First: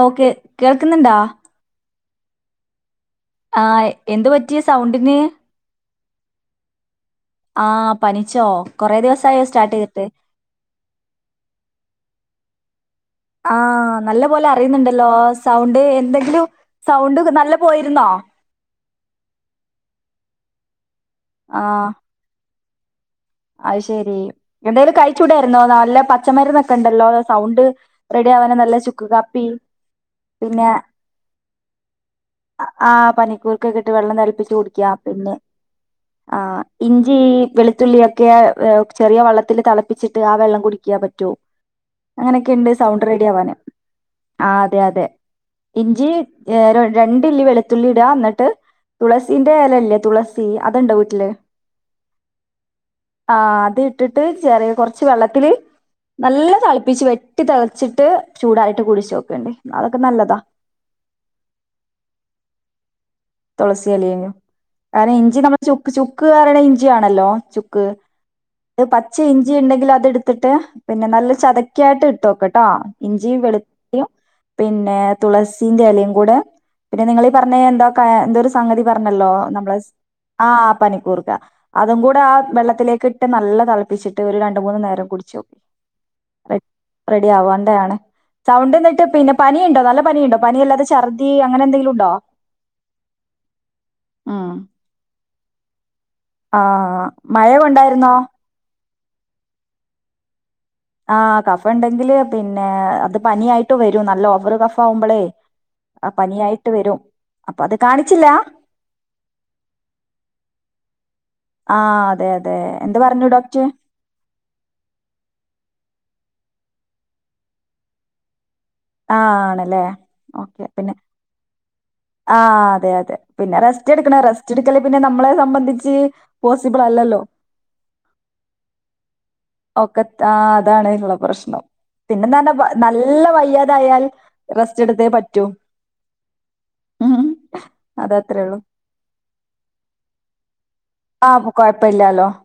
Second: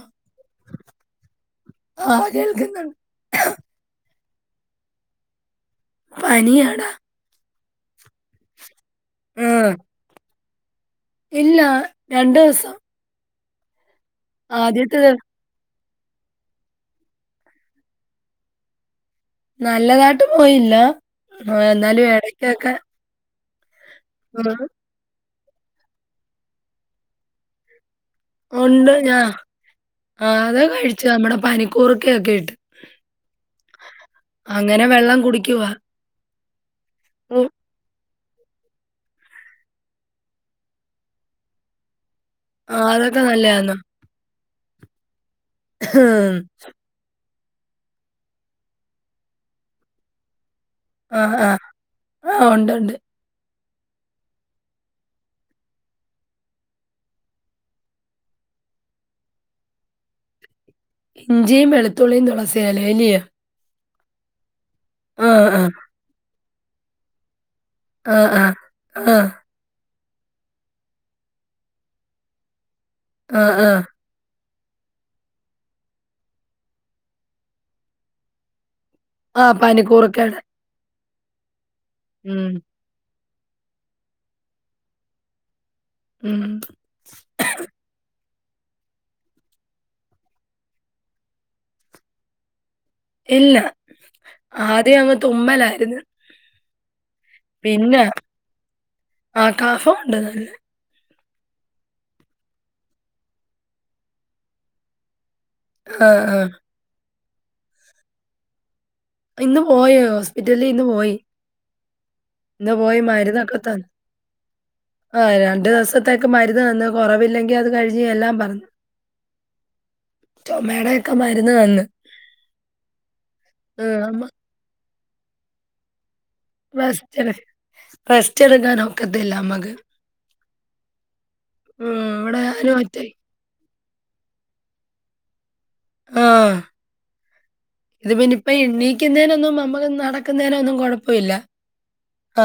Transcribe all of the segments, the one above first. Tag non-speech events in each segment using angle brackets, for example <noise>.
Okay കേക്ക്ന്ന്ണ്ടാ ആഹ് കേൾക്ക്ന്ന് ആഹ് എന്ത് പറ്റീ സൗണ്ടിന്? പനിയാടാ. ആഹ് പനിച്ചോ കൊറേ ദിവസായോ ആ. സ്റ്റാർട്ടെയ്തിട്ട്? ഇല്ല രണ്ടൂസം. ആഹ് നല്ല പോലെ അറിയ്ന്ന്ണ്ടല്ലോ ദിവ സൗണ്ട് എന്തെങ്കിലും സൗണ്ട് നല്ല പോയിര്ന്നോ? നല്ലതായിട്ട് പോയില്ല എന്നാലും എടയ്ക്കൊക്കെ. അയ് ശെരി എന്തേലും കഴിച്ചൂടായിര്ന്നോ നല്ല പച്ചമര്ന്നൊക്കെണ്ടല്ലോ സൗണ്ട് റെഡി ആവാന് നല്ല ഉണ്ട് ചുക്ക് ഞാ കാപ്പി ആ അത് പിന്നെ കഴിച്ചു. നമ്മുടെ പനിക്കൂർക്കയൊക്കെ ഇട്ട്. ആ പനിക്കൂർക്കൊക്കെട്ട് വെള്ളം തെള് അങ്ങനെ കുടിക്കാ വെള്ളം പിന്നെ കുടിക്കുവാ. ആഹ് ഇഞ്ചി ഉം. വെളുത്തുള്ളിയ ഒക്കെ ചെറിയ വെള്ളത്തില് തെളപ്പിച്ചിട്ട് ആ വെള്ളം കുടിക്ക്യാ പറ്റോ? അങ്ങനൊക്കെണ്ട് ആ സൗണ്ട് അതൊക്കെ റെഡിയാവാന്. നല്ലയാന്നോ? ആഹ് അതെ അതെ ഇഞ്ചി ഏര രണ്ടില്ലി വെളുത്തുള്ളി ഇടാ ന്നട്ട് തുളസീന്റെ എലല്ലേ തുളസി സീ അതിണ്ടോ വീ ആഹ് ആഹ് ആഹ് ഒണ്ട് ഒണ്ട്. ആഹ് അതിട്ടിട്ട് ചെറിയ കൊറച്ച് വെള്ളത്തില് നല്ല തെളിപ്പിച്ച് വെട്ടി തെളച്ചിട്ട് ചൂടാറീട്ട് കുടിച്ചോക്കേണ്ടി അതൊക്കെ നല്ലതാ. ഇഞ്ചിം വെളുത്തുള്ളിം തൊളസി എലേല്ലിയോ. തൊളസി എലേനും കാരണം ഇഞ്ചി ആ. നമ്മള് ചുക്ക് ചുക്ക് പറയ്ണേ ഇഞ്ചി ആണല്ലോ. ക്ക് ആ, ആ. ആ. പച്ച ഇഞ്ച് ഇഞ്ചി ഉണ്ടെങ്കില് അതെട്ത്തിട്ട് പിന്നെ നല്ല ചതക്കായിട്ട് ഇട്ടോക്ക്ട്ടോ ഇഞ്ചിയും ആ, ആ. വെളുത്തുള്ളിം. പിന്നെ തുളസിന്റെ എലയും കൂടെ പിന്നെ നിങ്ങളീ പറഞ്ഞേ എന്താ എന്താ ഒര് സംഗതി പറഞ്ഞല്ലോ ആ നമ്മളെ പനിക്കൂർക്കയുടെ. ആഹ് പനിക്കൂർക്ക അതും കൂടെ ആ ഉം. വെള്ളത്തിലേക്ക് നല്ല തെളപ്പിച്ചിട്ട് ഒരു രണ്ട് മൂന്ന് നേരം കുടിച്ചോക്കി. ഉം. റെഡി ആവണ്ടേ ആണ്. സൗണ്ട് ന്നട്ട് പിന്നെ പനിയിണ്ടോ നല്ല പനിയ്ണ്ടോ പനി അല്ലാതെ ഛർദി അങ്ങനെന്തെങ്കിലുണ്ടോ? ഇല്ല ഉം ആദ്യം അങ്ങ് തുമ്മലായിര്ന്ന്. ആഹ് മഴ കൊണ്ടായിര്ന്നോ? ആഹ് കാഫോണ്ട് നല്ലേ. ആഹ് കഫെണ്ടെങ്കില് പിന്നെ അത് പനിയായിട്ടും വരും നല്ല ഓവറ് കഫാവുമ്പളേ ആ, ആഹ് ആ. പനിയായിട്ട് വരും അപ്പൊ അത് കാണിച്ചില്ലാ? ഇന്ന് പോയോ ഹോസ്പിറ്റലീ ഇന്ന് പോയി. ആഹ് അതെ അതെ ഇന്ന് എന്ത് പോയി പറഞ്ഞു ഡോക്ടറ്? ആഹ് രണ്ടു ദെവസത്തേക്ക് മരുന്ന് തന്ന് കൊറവില്ലെങ്കീ അത് കഴിഞ്ഞ് ചെല്ലാം പറഞ്ഞ്. ആഹ് ആണ്ലേ ഓക്കെ പിന്നെ മരുന്ന് തന്ന്. ആഹ് അതെ അതെ പിന്നെ റെസ്റ്റ് ഉം എടുക്കണ് അമ്മ റെസ്റ്റ് എടുക്കല് പിന്നെ നമ്മളെ സംബന്ധിച്ച് പോസിബിൾ അല്ലല്ലോ <unintelligible> റെസ്റ്റെടുക്കാനൊക്കത്തില്ല അമ്മക് എത് ആ അതാണ്ള്ള പ്രശ്നം ഉം ഇവിടെ പിന്നെന്നാർഞ്ഞ വ ഞാനും ഒറ്റയ്ക്ക് നല്ല വയ്യാതായാൽ റസ്റ്റ് എടുത്തേ പറ്റൂ ആഹ് ഉം ഇത് പിന്നെ അതത്രേ ഇപ്പം ഉള്ളൂ എനി ക്ക് ന്നതിനൊന്നും നമ്മുക്ക് നടക്കുന്നതിനോന്നു കുഴപ്പമില്ല ആഹ് കൊഴപ്പം ഇല്ലലോ, ആ,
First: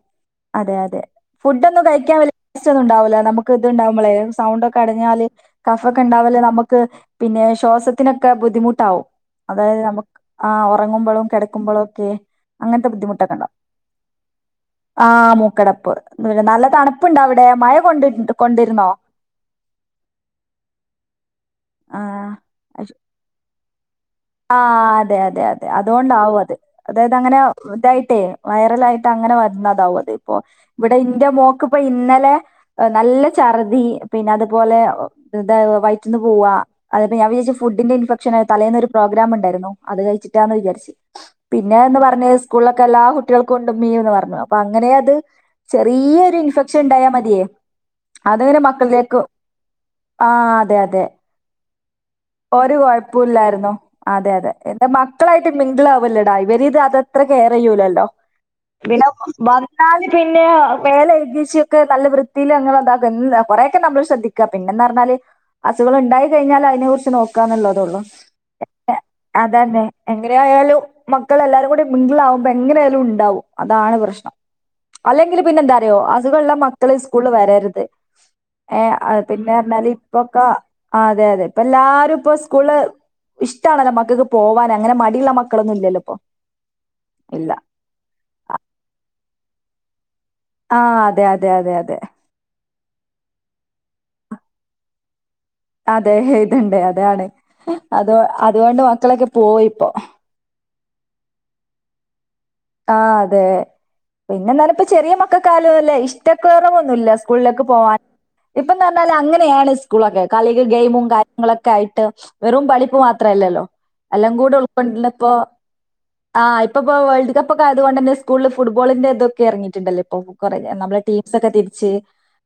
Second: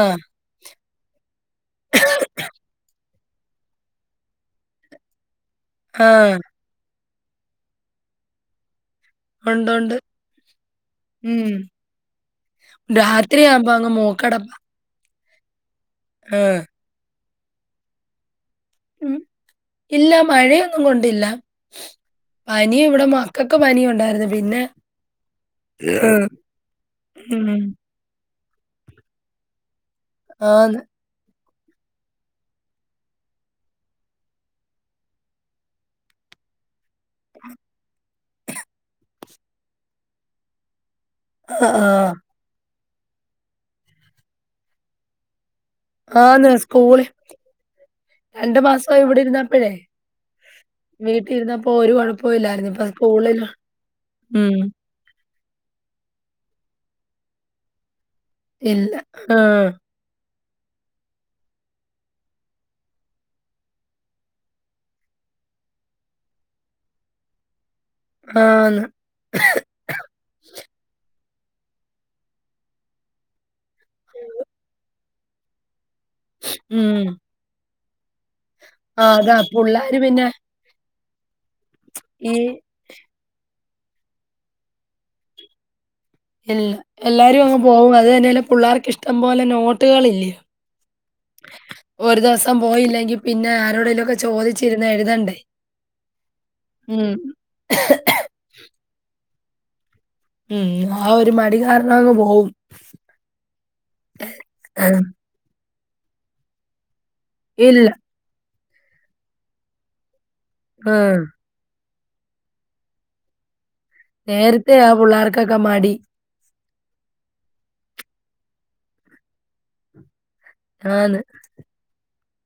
അതെ അതെ. ഫുഡ് ഒന്നും കഴിക്കാൻ വല്യ രസന്നുണ്ടാവില്ല നമുക്ക് ഇത്ണ്ടാവുമ്പോളേ സൗണ്ട് ഒക്കെ അടഞ്ഞാല് കഫം ഒക്കെ ആ. ഉണ്ടാവല്ല നമുക്ക് പിന്നെ ശ്വാസത്തിനൊക്കെ ബുദ്ധിമുട്ടാവും ഉണ്ട് അതായത് ഉണ്ട്. നമുക്ക് ആ ഉറങ്ങുമ്പോഴും കിടക്കുമ്പോഴും ഒക്കെ അങ്ങനത്തെ ബുദ്ധിമുട്ട് ത്തിരി ആവുമ്പോ അങ്ങ് മൂക്കടപ്പാ ആഹ് മൂക്കടപ്പ്, ആ. നല്ല തണുപ്പുണ്ടവിടെ മഴ കൊണ്ട് കൊണ്ടിരുന്നോ? ഉം ഇല്ല മഴയൊന്നും കൊണ്ടില്ല, പനി ആ ഇവിടെ മക്കക്ക് പനിയുണ്ടായിരുന്നു, ആഹ് അതെ അതെ അതെ അതോണ്ടാവു അത് അതായത് അങ്ങനെ ഉം ഇതായിട്ടേ, വൈറലായിട്ട് അങ്ങനെ വരുന്നതാവത് ഇപ്പോ ആന്ന് ഇവിടെ ഇന്റെ മോക്ക് ഇപ്പോ ഇന്നലെ, നല്ല ചർദ്ദി പിന്നെ അതുപോലെ എന്താ വയറ്റ്ന്ന് പോവാ അതപ്പ ഞാൻ വിജാച്ചു ഫുഡിന്റെ ഇൻഫെക്ഷനാ തലേന്ന് ഒരു പ്രോഗ്രാം ഉണ്ടായിരുന്നു അത് കഴിച്ചിട്ടാന്ന് വിചാരിച് പിന്നെന്ന് ആഹ് പറഞ്ഞ് സ്കൂളിലൊക്കെ എല്ലാ കുട്ടികൾക്കും ഇണ്ടെന്ന് ഇമ്മയെന്ന് പറഞ്ഞു, അപ്പൊ അങ്ങനെ അത്. ചെറിയൊരു ആന്ന് ഇൻഫെക്ഷൻ സ്കൂളി ഉണ്ടായാ മതിയേ അതെവരെ മാസം ഇവിടെ മക്കളിലേക്കു ആഹ് അതെ അതെ, ഇരിന്നപ്പോൾ ഒരു കൊഴപ്പ ഒരു കൊഴപ്പുല്ലായിരുന്നു, അതെ അതെ, ഉം മക്കളായിട്ട് മിംഗിൾ അവല്ലടായി ഇവർ ഇത് അതത്രെ കെയർ ചെയ്യൂല്ലല്ലോ, ഇല്ല. പിനപ്പൊ ആഹ് വന്നാല്, പിന്നെ മേല കഴകീച്ചൊക്കെ നല്ല വൃത്തിയിൽ അങ്ങനെതാക്കും കൊറെക്കെ നമ്മള് ശ്രദ്ധിക്ക പിന്നന്ന് പറഞ്ഞാല്, അസുഖൾ ഉണ്ടായി കഴിഞ്ഞാൽ അതിനെ കുറിച്ച് നോക്കാന്നുള്ളതെ ഉള്ളൂ. ആഹ് ന്ന്, അതന്നെ എങ്ങന ആയാലും, മക്കള എല്ലാരും കൂടി മിംഗിൾ ആകുമ്പോ എങ്ങനെലും ഉണ്ടാവും അതാണ് പ്രശ്നം അല്ലെങ്കിൽ പിന്നെ എന്താ, ഓ അസുഖള്ള മക്കള് ഉം. സ്കൂളിൽ വരരുത്, ഏഹ് ആഹ് അത് അതാ പിന്നെർഞ്ഞാല് പുള്ളാര് പിന്നെ ഇപ്പൊക്ക ആഹ് അതെ, അതെ ഇപ്പ എല്ലാരും ഈ ഇപ്പോ സ്കൂള്ല് ഇഷ്ടാണല്ലോ മക്കക്ക് പോവാന് അങ്ങനെ മടിയുള്ള മക്കളൊന്നും ഇല്ലല്ലോ, ഇപ്പൊ എല്ല എല്ലാരും ഇല്ല അങ്ങ് പോകും അത് തന്നെല്ല പിള്ളേർക്ക് ഇഷ്ടം പോലെ നോട്ടുകൾ ഇല്ലേ, ആഹ് അതെ അതെ അതെ അതെ, ത്തം പോയില്ലെങ്കി പിന്നെ ആരോടേലോക്ക ചോദിച്ചിരുന്ന് എഴുതണ്ടേ, അതെ ഇതുണ്ട് ഉം. അതാണ് അത് അതുകൊണ്ട് മക്കളൊക്കെ പോയിപ്പോ, ഉം, ആ ഒരു മടി കാരണങ് പോകും, ആഹ് അതെ, പിന്നെന്താലപ്പ ചെറിയ മക്കൾക്കായാലും ഏഉല്ല ഇഷ്ടക്കൊറവൊന്നുല്ല സ് കൂളിലേക്കെ ഇല്ല. പോവാൻ ഇപ്പന്ന് പറഞ്ഞാല് അങ്ങനെയാണ് സ്കൂളൊക്കെ കളികൾ ഗെയിമും ആഹ്. കാ ങ്ങളൊക്കെ ആയിട്ട് വെറും പളിപ്പ് മാത്രല്ലല്ലോ എല്ലാം കൂടി നേരത്തെ ആ ഉൾക്കൊണ്ടിപ്പോ, പിള്ളേർക്കൊക്കെ മടി. ആഹ്, ഇപ്പപ്പോ വേൾഡ് കപ്പൊക്കായതുകൊണ്ടന്നെ സ്കൂളിൽ ഫുട്ബോളിന്റെ ഇതൊക്കെ ഇറങ്ങയിട്ടുണ്ടല്ലെ ഇപ്പൊ, കുറെ നമ്മളെ ആന്ന്. ടീംസ് ഒക്കെ തിരിച്ച്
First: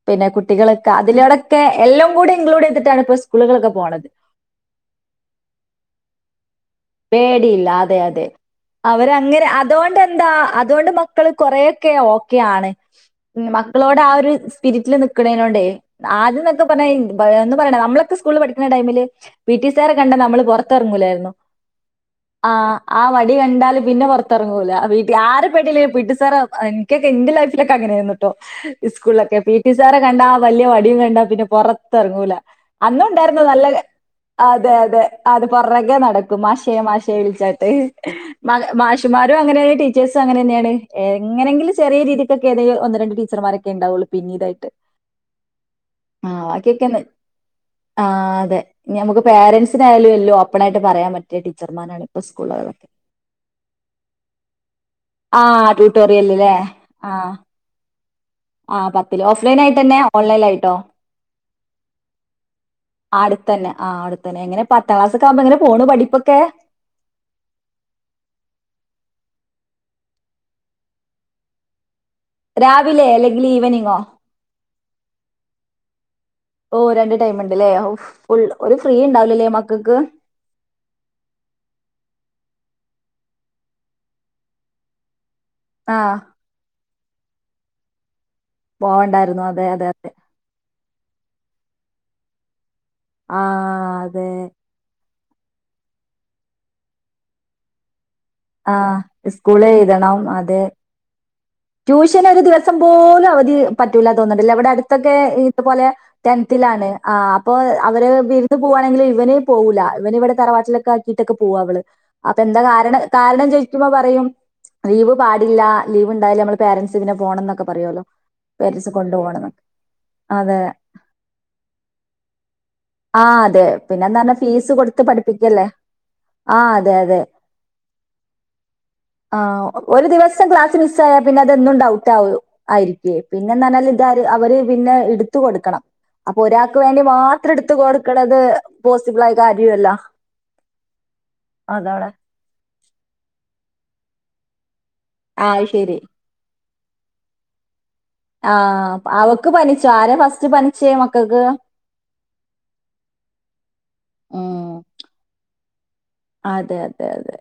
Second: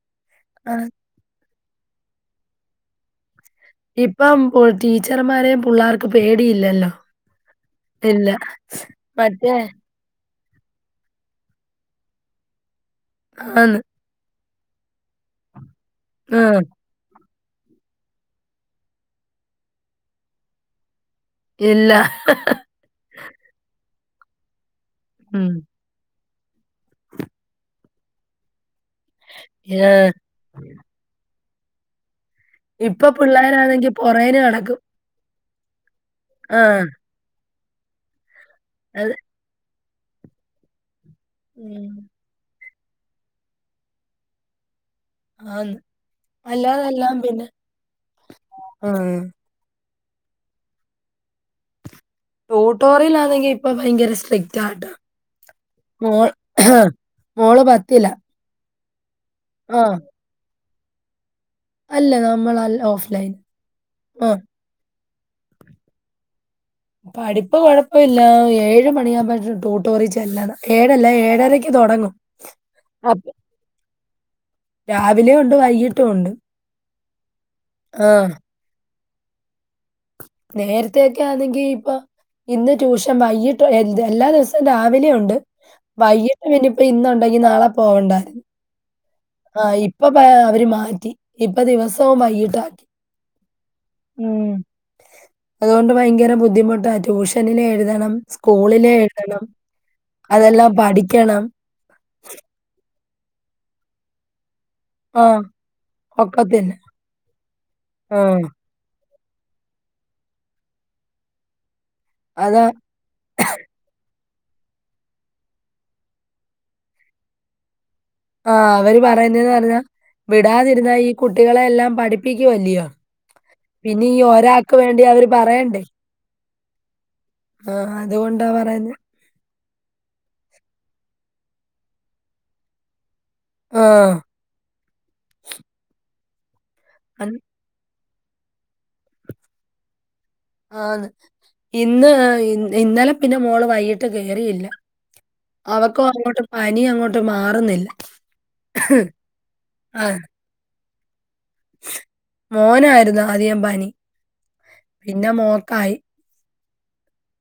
പിന്നെ ആഹ്. കുട്ടികളൊക്ക അതിലൂടെ, ക്കെ എല്ലാംകൂടി ഇക്ലൂഡ് ചെയ്തിട്ടാണ്പ്പോ സ്കൂളുകളൊക്കെ പോണത്, ഇപ്പം ടീച്ചർമാരെയും പിള്ളേർക്ക് പേടിയില്ലല്ലോ, പേടിയില്ല അതെ അതെ, ഇല്ല. അവരങ്ങനെ മറ്റേ അതൊണ്ട് എന്താ അതുകൊണ്ട് മ മക്കള് കൊറേക്കെ ഓക്കെ ആണ്, ആന്ന്. മക്കളോട് ആഹ് ഒരു സ്പിരിറ്റില് നിക്കണേോണ്ടേ, ആദ്യ ആഹ്. നൊക്കെപ്പർഞ്ഞാ ഇൻ <unintelligible> ന്ന് പറയണ നമ്മളൊക്കെ സ്കൂള് പഠിക്കുന്ന ടൈമില് പി ടി സാറെ കണ്ടാൽ നമ്മള് പുറത്തിറങ്ങൂലായിരുന്നു, ഇല്ല, ആഹ് ആ വടി കണ്ടാല് പിന്നെ പൊർത്തെറങ്ങൂല, വീട്ടിൽ ആരെ ഉം. പേടില്ലേലും പി ട്ടി സാറെ അ കെ കെന്റെ ലൈഫ് ലൊക്കെ അങ്ങനേ ആയിരുന്നുട്ടോ സ്കൂളിലൊക്കെ പി ടി സാറേ ഏഹ്. കണ്ടാ വല്യാ വടിയും കണ്ടാപിന്നെ പുറത്ത് എറങ്ങൂല അന്നു ഇപ്പൊ ഉണ്ടായിരുന്നു നല്ല പിള്ളേരാണെങ്കി പൊറേന് ആഹ് അതെ നടക്കും. അതെ അത് പർന്നൊക്കെ നടക്കും മാഷേ ആഹ്. മാഷേ വിളിച്ചാട്ട് മാ മാഷും അത് മാ രും അങ്ങനേ ടീച്ചേഴ്സും അങ്ങന തന്നെയാണ് എങ്ങനെങ്കിലും ഉം. ചെറിയ രീതി ക്കെ ഏതേല് ഒന്ന്‌ രണ്ട് ടീച്ചർമാരൊക്കെ ഇണ്ടാവുള്ളൂ പിന്നിടായിട്ട് ആന്ന്. ആഹ് ബാക്കി ഒക്കെന്ന് അല്ലാതെല്ലാം പിന്നെ ആഹ് അതെ ആഹ്. ഞമുക്ക് പേരൻസ് ത്തര ആയാലും എല്ലോ ഓപ്പണായിട്ട് പറയാൻ പറ്റിയ ടീച്ചർമാരാണ് ഇപ്പ സ്കൂളുകളിലൊക്കെ. ടൂട്ടോറിൽ അണെങ്കിൽ ഇപ്പോ ഭയങ്കര സ്ട്രിക്റ്റാട്ടോ ആഹ് മോൾ ട്യൂട്ടോറിയല്ല്ലേ ആഹ് മോള് ആഹ് പത്തില് ഓഫ്‌ലൈൻ ആഹ്. ആയിട്ടന്നെ ഓൺലൈൻ ലായിട്ടോ അല്ല നമ്മളല്ല ആഹ് ഓഫ്‌ലൈൻ. അടുത്തന്നെ ആഹ് ആ. അടുത്തന്നെ എങ്ങനെ പത്താംക്ലാസൊക്ക ആവുമ്പം എങ്ങനെ പോണ് പഠിപ്പൊക്കെ പഠിപ്പ് കൊഴപ്പയില്ല ഏഴ് മണിയാവുമ്പഴ് ട്യൂട്ടോറി ചെല്ലണം ഏഴല്ല ഏഴരക്ക് തൊടങ്ങും രാവിലെ അല്ലെങ്കിൽ ഈവനിങ്ങോ രാവിലേം ഉണ്ട് വൈകിട്ടു ഉണ്ട് ഓ രണ്ട് ടൈമുണ്ടല്ലേ ആ ഉഫ് ഫുൾ ഒരു ഫ്രീ ഇണ്ടാവില്ലല്ലേ മക്കക്ക് നേരത്തൊക്കെ ആന്നെങ്കി ഇപ്പം ഇന്ന് ട്യൂഷൻ വൈകിട്ട് എല്ലാ ദിവസം രാവിലേ ഒണ്ട് ആ വൈകിട്ട് പിന്നിപ്പ ഇന്ന് ഉണ്ടെങ്കി നാളെ പോവണ്ടാര് പോവണ്ടായിരുന്നു അതെ ആഹ് അതെ അതെ ഇപ്പേ അവര് മാറ്റി ഇപ്പ ദിവസോം വൈകിട്ടാക്കി ആഹ് അതെ അതോണ്ട്ഭയങ്കര ബുദ്ധിമുട്ടാ ട്യൂഷനില് എഴുതണം ആ സ്കൂളിലെ എഴ്തണം സ്കൂള് എഴുതണം അതെ അതെല്ലാം പഠിക്കണം ട്യൂഷൻ ഒരു ദിവസം പോലും അവധി പറ്റൂല തോന്നണ്ട്ല്ലേ അവിടെ അടു തൊക്കെ ആ ഇതുപോലെ ഒക്കത്തില്ല. ടെൻതിലാണ് ആഹ് അപ്പോ അവര് ആ വീൽത് പൂവാണെങ്കില് ഇവന് പോവൂല്ല ഇവന് ഇവിടെ തറവാട്ടിലൊക്കെ ആക്കിട്ടൊക്കെ പോവാ അവള് അപ്പോ എന്താ അതാ കാരണം കാരണം ചോയിക്കുമ്പം പറയും ലീവ് പാടില്ല ലിവ് എന്തായാലും ഞമ്മള് പാരൻസ് ഇതിനെ പോണന്നക്കെ പറയോല്ലോ ആഹ് അവര് പറയുന്നേന്ന് പറഞ്ഞാ അതെ വിടാതിരുന്ന ഈ കുട്ടികളെ എല്ലാം പഠിപ്പിക്കു അല്ലയോ ആഹ് അതെ പിന്നെ എന്താ പറഞ്ഞാ ഫീസ് കൊടുത്ത് അവര് പഠിപ്പിക്കല്ലേ പറയണ്ടേ? ആഹ് അതെ അതെ ആഹ് അതുകൊണ്ടാ പറഞ്ഞേ ആഹ് ഒരു ദിവസം ക്ലാസ് മിസ്സായാ പിന്നെ അത് എന്നും ഡൗട്ടാവ് ആയിരി കെ പിന്നെന്താഞ്ഞാല് ഇത് ആഹ് അത് അവര് പിന്നെ ഇടുത്തു കൊടുക്കണം അപ്പോ ഒരാക്ക് വേണ്ടി അൻ മാത്രം ത്ത് കൊടുക്ക്ണത് പോസ്സിബിൾ ആയ കാര്യുഅല്ല ആന്ന് ഇന്ന് ഇന്നലെ പിന്നെ മോള് വൈകിട്ട് കേറിയില്ല ആഹ് ശരി അവക്കു അങ്ങോട്ട് പനി അങ്ങോട്ട് മാറുന്നില്ല ആഹ് അവക്ക് പനിച്ചു ആരാ ആഹ് ഫസ്റ്റ് പനിച്ചേ മക്കക്ക് മോനായിരുന്നു ആദ്യ പനി ഉം പിന്നെ മോൾക്കായി അതെ അതെ അതെ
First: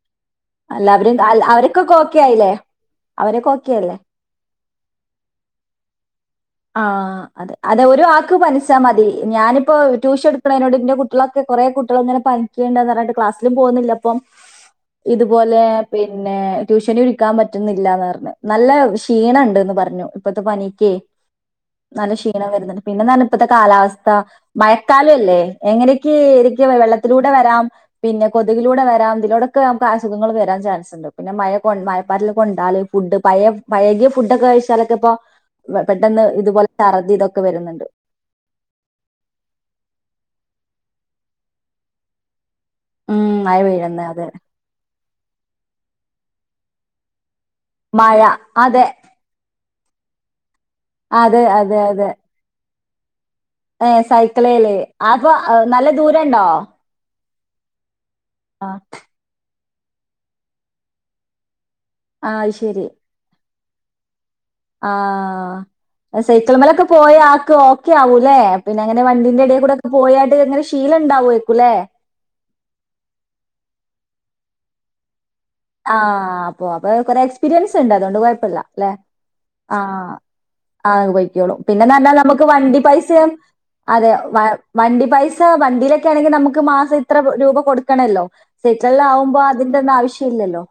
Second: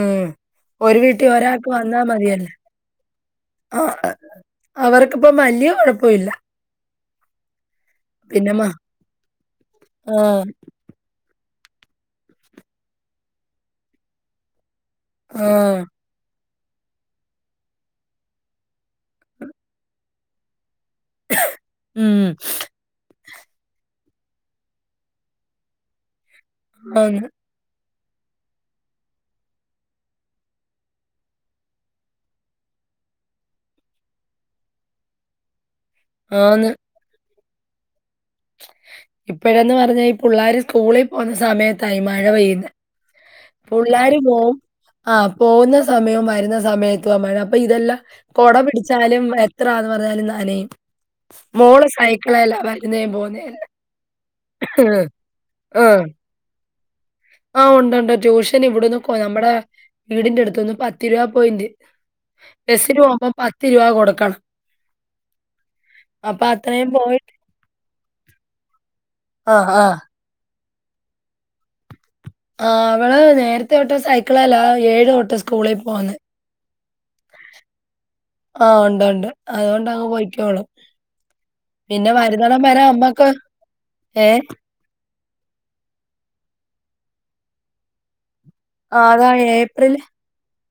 ഉം അല്ല ഒരു അവര് വീട്ടിൽ ഒരാൾക്ക് അവർക്കൊക്കെ വന്നാ ഓക്കെ മതിയല്ല ആയില്ലേ അവരൊക്കെ ഓക്കെ ഓ അല്ലേ അവർക്കിപ്പം വല്ല്യ കൊഴപ്പല്ല്യ ആഹ് അതെ അതെ ഒരു ആക്ക് മ പനിച്ചാൽ മതി ഞാനിപ്പോ ട്യൂഷൻ ആഹ് എടുക്കണേനോട് ന്ന് കു ട്ടികളൊക്കെ കൊറേ കുട്ടികള് ഇങ്ങനെ പനിക്കേണ്ടന്ന് പറഞ്ഞിട്ട് ക്ലാസ്സിലും പോവുന്നില്ല അപ്പം ഇതുപോലെ ആഹ്. പി പിന്നെ ട്യൂഷനു ഇരിക്കാൻ പറ്റുന്നില്ലാന്ന് പറഞ്ഞ് നല്ല ക്ഷീണംണ്ട്ന്ന് പറഞ്ഞു ഇപ്പത്തെ പനിക്കേ <inaudible> നല്ല ഉം. ക്ഷീണം വരുന്നുണ്ട് പിന്നെന്നാല് ഇപ്പത്തെ കാലാവസ്ഥ മഴക്കാല ല്ലേ എങ്ങനെ ക്കെ ക്ക് ആന്ന്. വെള്ളത്തിലൂടെ വരാം പിന്നെ കൊതുകിലൂടെ വരാം ഇതിലൂടോക്കെ ഞമുക്ക് അസുഖങ്ങള് വരാൻ ചാൻസ് അല്ലോ പിന്നെ മയകൊ മയപ്പാറ്റില്കൊണ്ടാല് ഫുഡ് പയേ പയകിയ ഫുഡ് ഒക്കെ കഴിച്ചാലൊക്കെ ഇപ്പോ പെട്ടെന്ന് ആന്ന്. ഇതുപോലെ ചർദ്ദി ഇത് ഒക്കെ വരുന്നുണ്ട് ഇപ്പഴന്ന് പറഞ്ഞാ ഈ പിള്ളാര് സ്കൂളി പോവുന്ന സമയത്താ ഈ മഴ പെയ്യുന്നേ ഉം മഴ പെയ്യുന്ന പുള്ളാര് അതെ പോവും ആഹ് പോവുന്ന സമയവും വരുന്ന സമയത്തുവാ മഴ അപ്പൊ ഇതെല്ലാം മഴ കൊട അതെ പിടിച്ചാലും ത്രാന്ന് പറഞ്ഞാലും നനയും അതെ അതെ മോള് സൈക്കിളില വരുന്നേ പോകുന്നേല്ലാം ഏഹ് സൈക്കിളല് അപ്പൊ നല്ല ദൂരണ്ടോ ആഹ് ഉണ്ടുണ്ട് ട്യൂഷൻ ആ ഇവിടെന്ന് കൊ നമ്മടെ വീടിന്റെ അടുത്തന്ന് പത്ത് രൂപ പോയിന്റ് ആ, അത് ബസ്സിന്‌ പോവുമ്പം പത്ത് രൂപ കൊടുക്കണം ആഹ് അപ്പൊ സൈക്കിളമ്മലൊക്കെ അത്രയും പോയ പോയിട്ട് ആക്ക് ഓക്കെ ആവൂല്ലെ പിന്നങ്ങനെ വണ്ടിന്റെ ഇടയി ആഹ്, കൂടെക്കെ ആഹ്. പോയാണ്ട്ങ്ങനെ ശീലണ്ടാവോര്ക്കുലേ ആഹ് അവള് നേരത്തെ ഒട്ട് സൈക്കിളേലാ ഏഴ് ഒട്ട് ആഹ് അപ്പൊ അപ്പൊ കൊറെ എക്സ്പീരിയൻസ്ണ്ട് അതുകൊണ്ട് കൊഴ് പ്പല്ല ആ ലേ ഉണ്ട്, ഉണ്ട്. അതുകൊണ്ടങ്ങ് ആഹ് പൊയ്ക്കോളും. അത് പൊഴ്ക്കോളും പിന്നെ പിന്നന്ന്റഞ്ഞാ നമുക്ക് മരുന്നടം വണ്ടി വരെ അമ്മക്ക് പൈസയും അതെ ഏ വ വണ്ടി പൈസ വണ്ടിയിലൊക്കെ ആണെങ്കിൽ നമുക്ക് മാസം ഇത്ര രൂപ കൊടുക്കണല്ലോ ആ, കിച്ചൺല് ആവുമ്പോ അതിന്റൊന്നും ആവശ്യ ഇല്ലല്ലോ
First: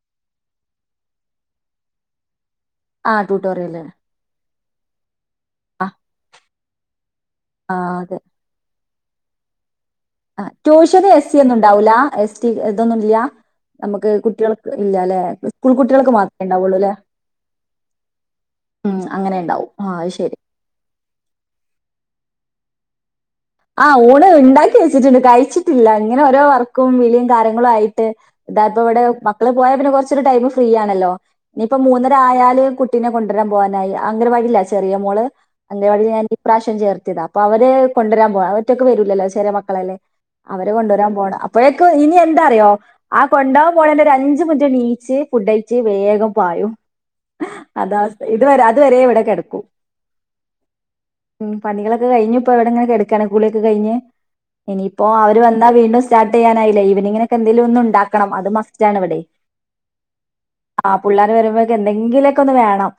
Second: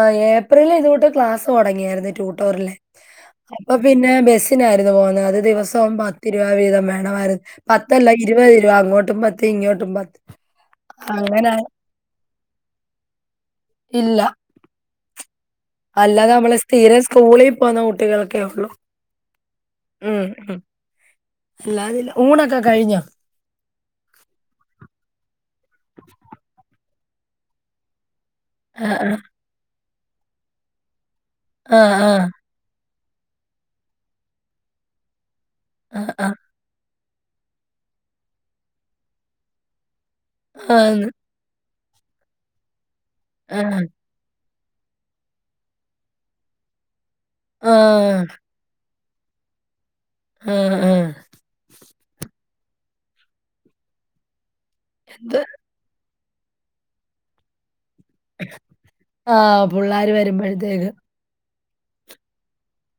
ആഹ് ഏപ്രിലിൽ ഇതൊട്ട് ക്ലാസ്സ് തുടങ്ങിയായിരുന്നു ട്യൂട്ടോറിലെ ആ അപ്പൊ ട്യൂട്ടോറിയല് പിന്നെ ബെസ് സിനായിരുന്നു പോകുന്നത് അത് ആ ദിവസം പത്ത് രൂപ വീതം വേണമായിരുന്നു ആ പത്തല്ല അതെ. ഇരുപത് രൂപ അങ്ങോട്ടും പ ത്ത് ഇങ്ങോട്ടും പത്ത് ആഹ് ട്യൂഷന് എസ് സി അങ്ങനെ ഒന്നും ഉണ്ടാവൂല എസ് ടി ഇതൊന്നുല്ല നമുക്ക് ഇല്ല കുട്ടികള് ഇല്ലലേ സ്കൂൾകുട്ടികൾക്ക് അല്ലാതെ മാത്രേ നമ്മള് ഉണ്ടാവുള്ളൂലെ സ്ഥിരം സ്കൂളിൽ പോകുന്ന കുട്ടികൾക്കേ ഉള്ളൂ ഉം അങ്ങനെയ്ണ്ടാവും ആ അഹ് ശെരി ഇല്ല അതില്ല ഊണൊക്കെ കഴിഞ്ഞോ? ആ ഊണ് ഉണ്ടാക്കി വെച്ചിട്ടുണ്ട് കഴിച്ചിട്ടില്ല ഇങ്ങനെ ഓരോ വർക്കും വിളിയും കാര്യങ്ങളും ആയിട്ട് ഇതാ ഇപ്പ ആ ഇവിടെ മക്കള് പോയാ പിന്നെ കൊറച്ചൊരു ടൈം ഫ്രീ ആണല്ലോ ഇനിയിപ്പ ആ ആ ആ മൂന്നര ആയാല് കുട് കുട്ടിനെ കൊണ്ടരാൻ പോവാനായി അംഗരവാടീലാ ചെറിയ മോള് ആ അംഗരവാടിൽ ഞാൻ ആ ഇപ്രാവശ്യം ചേർത്തിയത അപ്പൊ അവര് കൊണ്ടുരാൻ പോവാ അവറ്റൊക്കെ വരൂല്ലല്ലോ ചെറിയ മക്കളല്ലേ അവരെ ആന്ന്. കൊണ്ടുവരാൻ പോണം അപ്പൊഴേക്ക് ഇനി എന്താറിയോ ആ കൊണ്ടോവാൻ പോണേന്റെ ഒരു അഞ്ച് മിനിറ്റ് നീച്ച് ഫുഡഴച്ച് വേഗം പായും ആ അതാവസ്ഥ ഇതുവരെ അതുവരെ ഇവിടെ കെടക്കും ഉം ഉം ഉം പണികളൊക്കെ കഴിഞ്ഞ് ഇപ്പ ഇവിടെങ്ങനെ കെട്ക്കാണ് കുളി ഒക്കെ കഴിഞ്ഞ് ഇനിയിപ്പോ എന്ത് അവര് വന്നാ വീണ്ടും സ്റ്റാർട്ട് ചെയ്യാനായില്ലെ ഈവനിങ്ങിനൊക്കെ എന്തെലൊന്നുണ്ടാക്ക ക്കണം അത് മസ്റ്റ് ആണ് ഇവിടെയ് ആ പുള്ളാര് വരുമ്പോഴത്തേക്ക് ആ പുള്ളാര് വരുമ്പോഴക്കെ എന്തെങ്കിലൊക്കെ ഒന്ന് വേണം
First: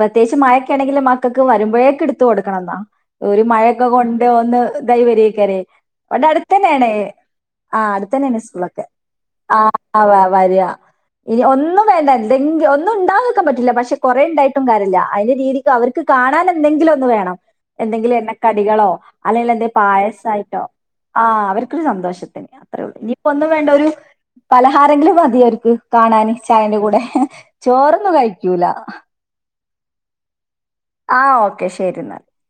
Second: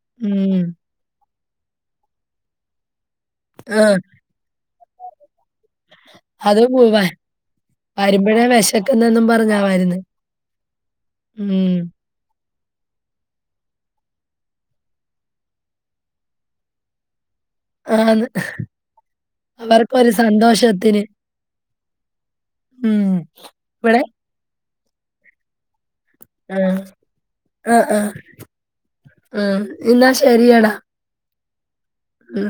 പ്രത്യേകിച്ച് ഉം മഴക്കേണെങ്കിൽ മ ക്കക്ക്‌ വരുമ്പഴേക്ക്ട്ത്ത് കൊടുക്കണംന്നാ ഒരു മഴക്കെ ആ കൊണ്ട് ഒന്ന്തായ് വരയ്ക്കാരേയ് വിടെ അത് അടുത്തന്നേണ് പു- ആ അടുത്തന്നേണ് വരുമ്പഴേ സ്കൂളൊക്കെ വെശക്കുന്നെന്നും പറഞ്ഞാ വരുന്നെ. ആഹ് വ വര ഇനി ഉം. ഒന്നും വേ എന്ത എന്തെങ്കി ഒന്നും ഉണ്ടാക്കിക്കാൻ പറ്റില്ല പക്ഷെ കൊറെണ്ടായിട്ടും കാര്യല്യ അയ്ന്റെ രീതിക്ക് അവര്ക്ക് കാണാൻ എന്തെങ്കിലും ഒന്ന് വേണം എന്തെങ്കിലും ആന്ന്. എണ്ണക്കടികളോ അല്ലെങ്കിൽ എന്തെങ്കിലും അവർക്കൊരു പായസായിട്ടോ സന്തോഷത്തിന്. ആ അവര്ക്കൊരു സന്തോഷത്തിന് അത്രേള്ളൂ ഉം. ഇനിയിപ്പോ ഒന്നും വേണ്ട ഒരു ഇവിടെ പലഹാരെങ്കിലും മതിയവര്ക്ക്‌ കാണാന് ആഹ്. ചായന്റെ കൂടെ ആഹ് ആഹ്. ചോറൊന്നും കഴിക്കൂല ആഹ്. എന്നാ ശരിയെടാ. ആഹ് ഓക്കെ ശരി ന്നാൽ ഉം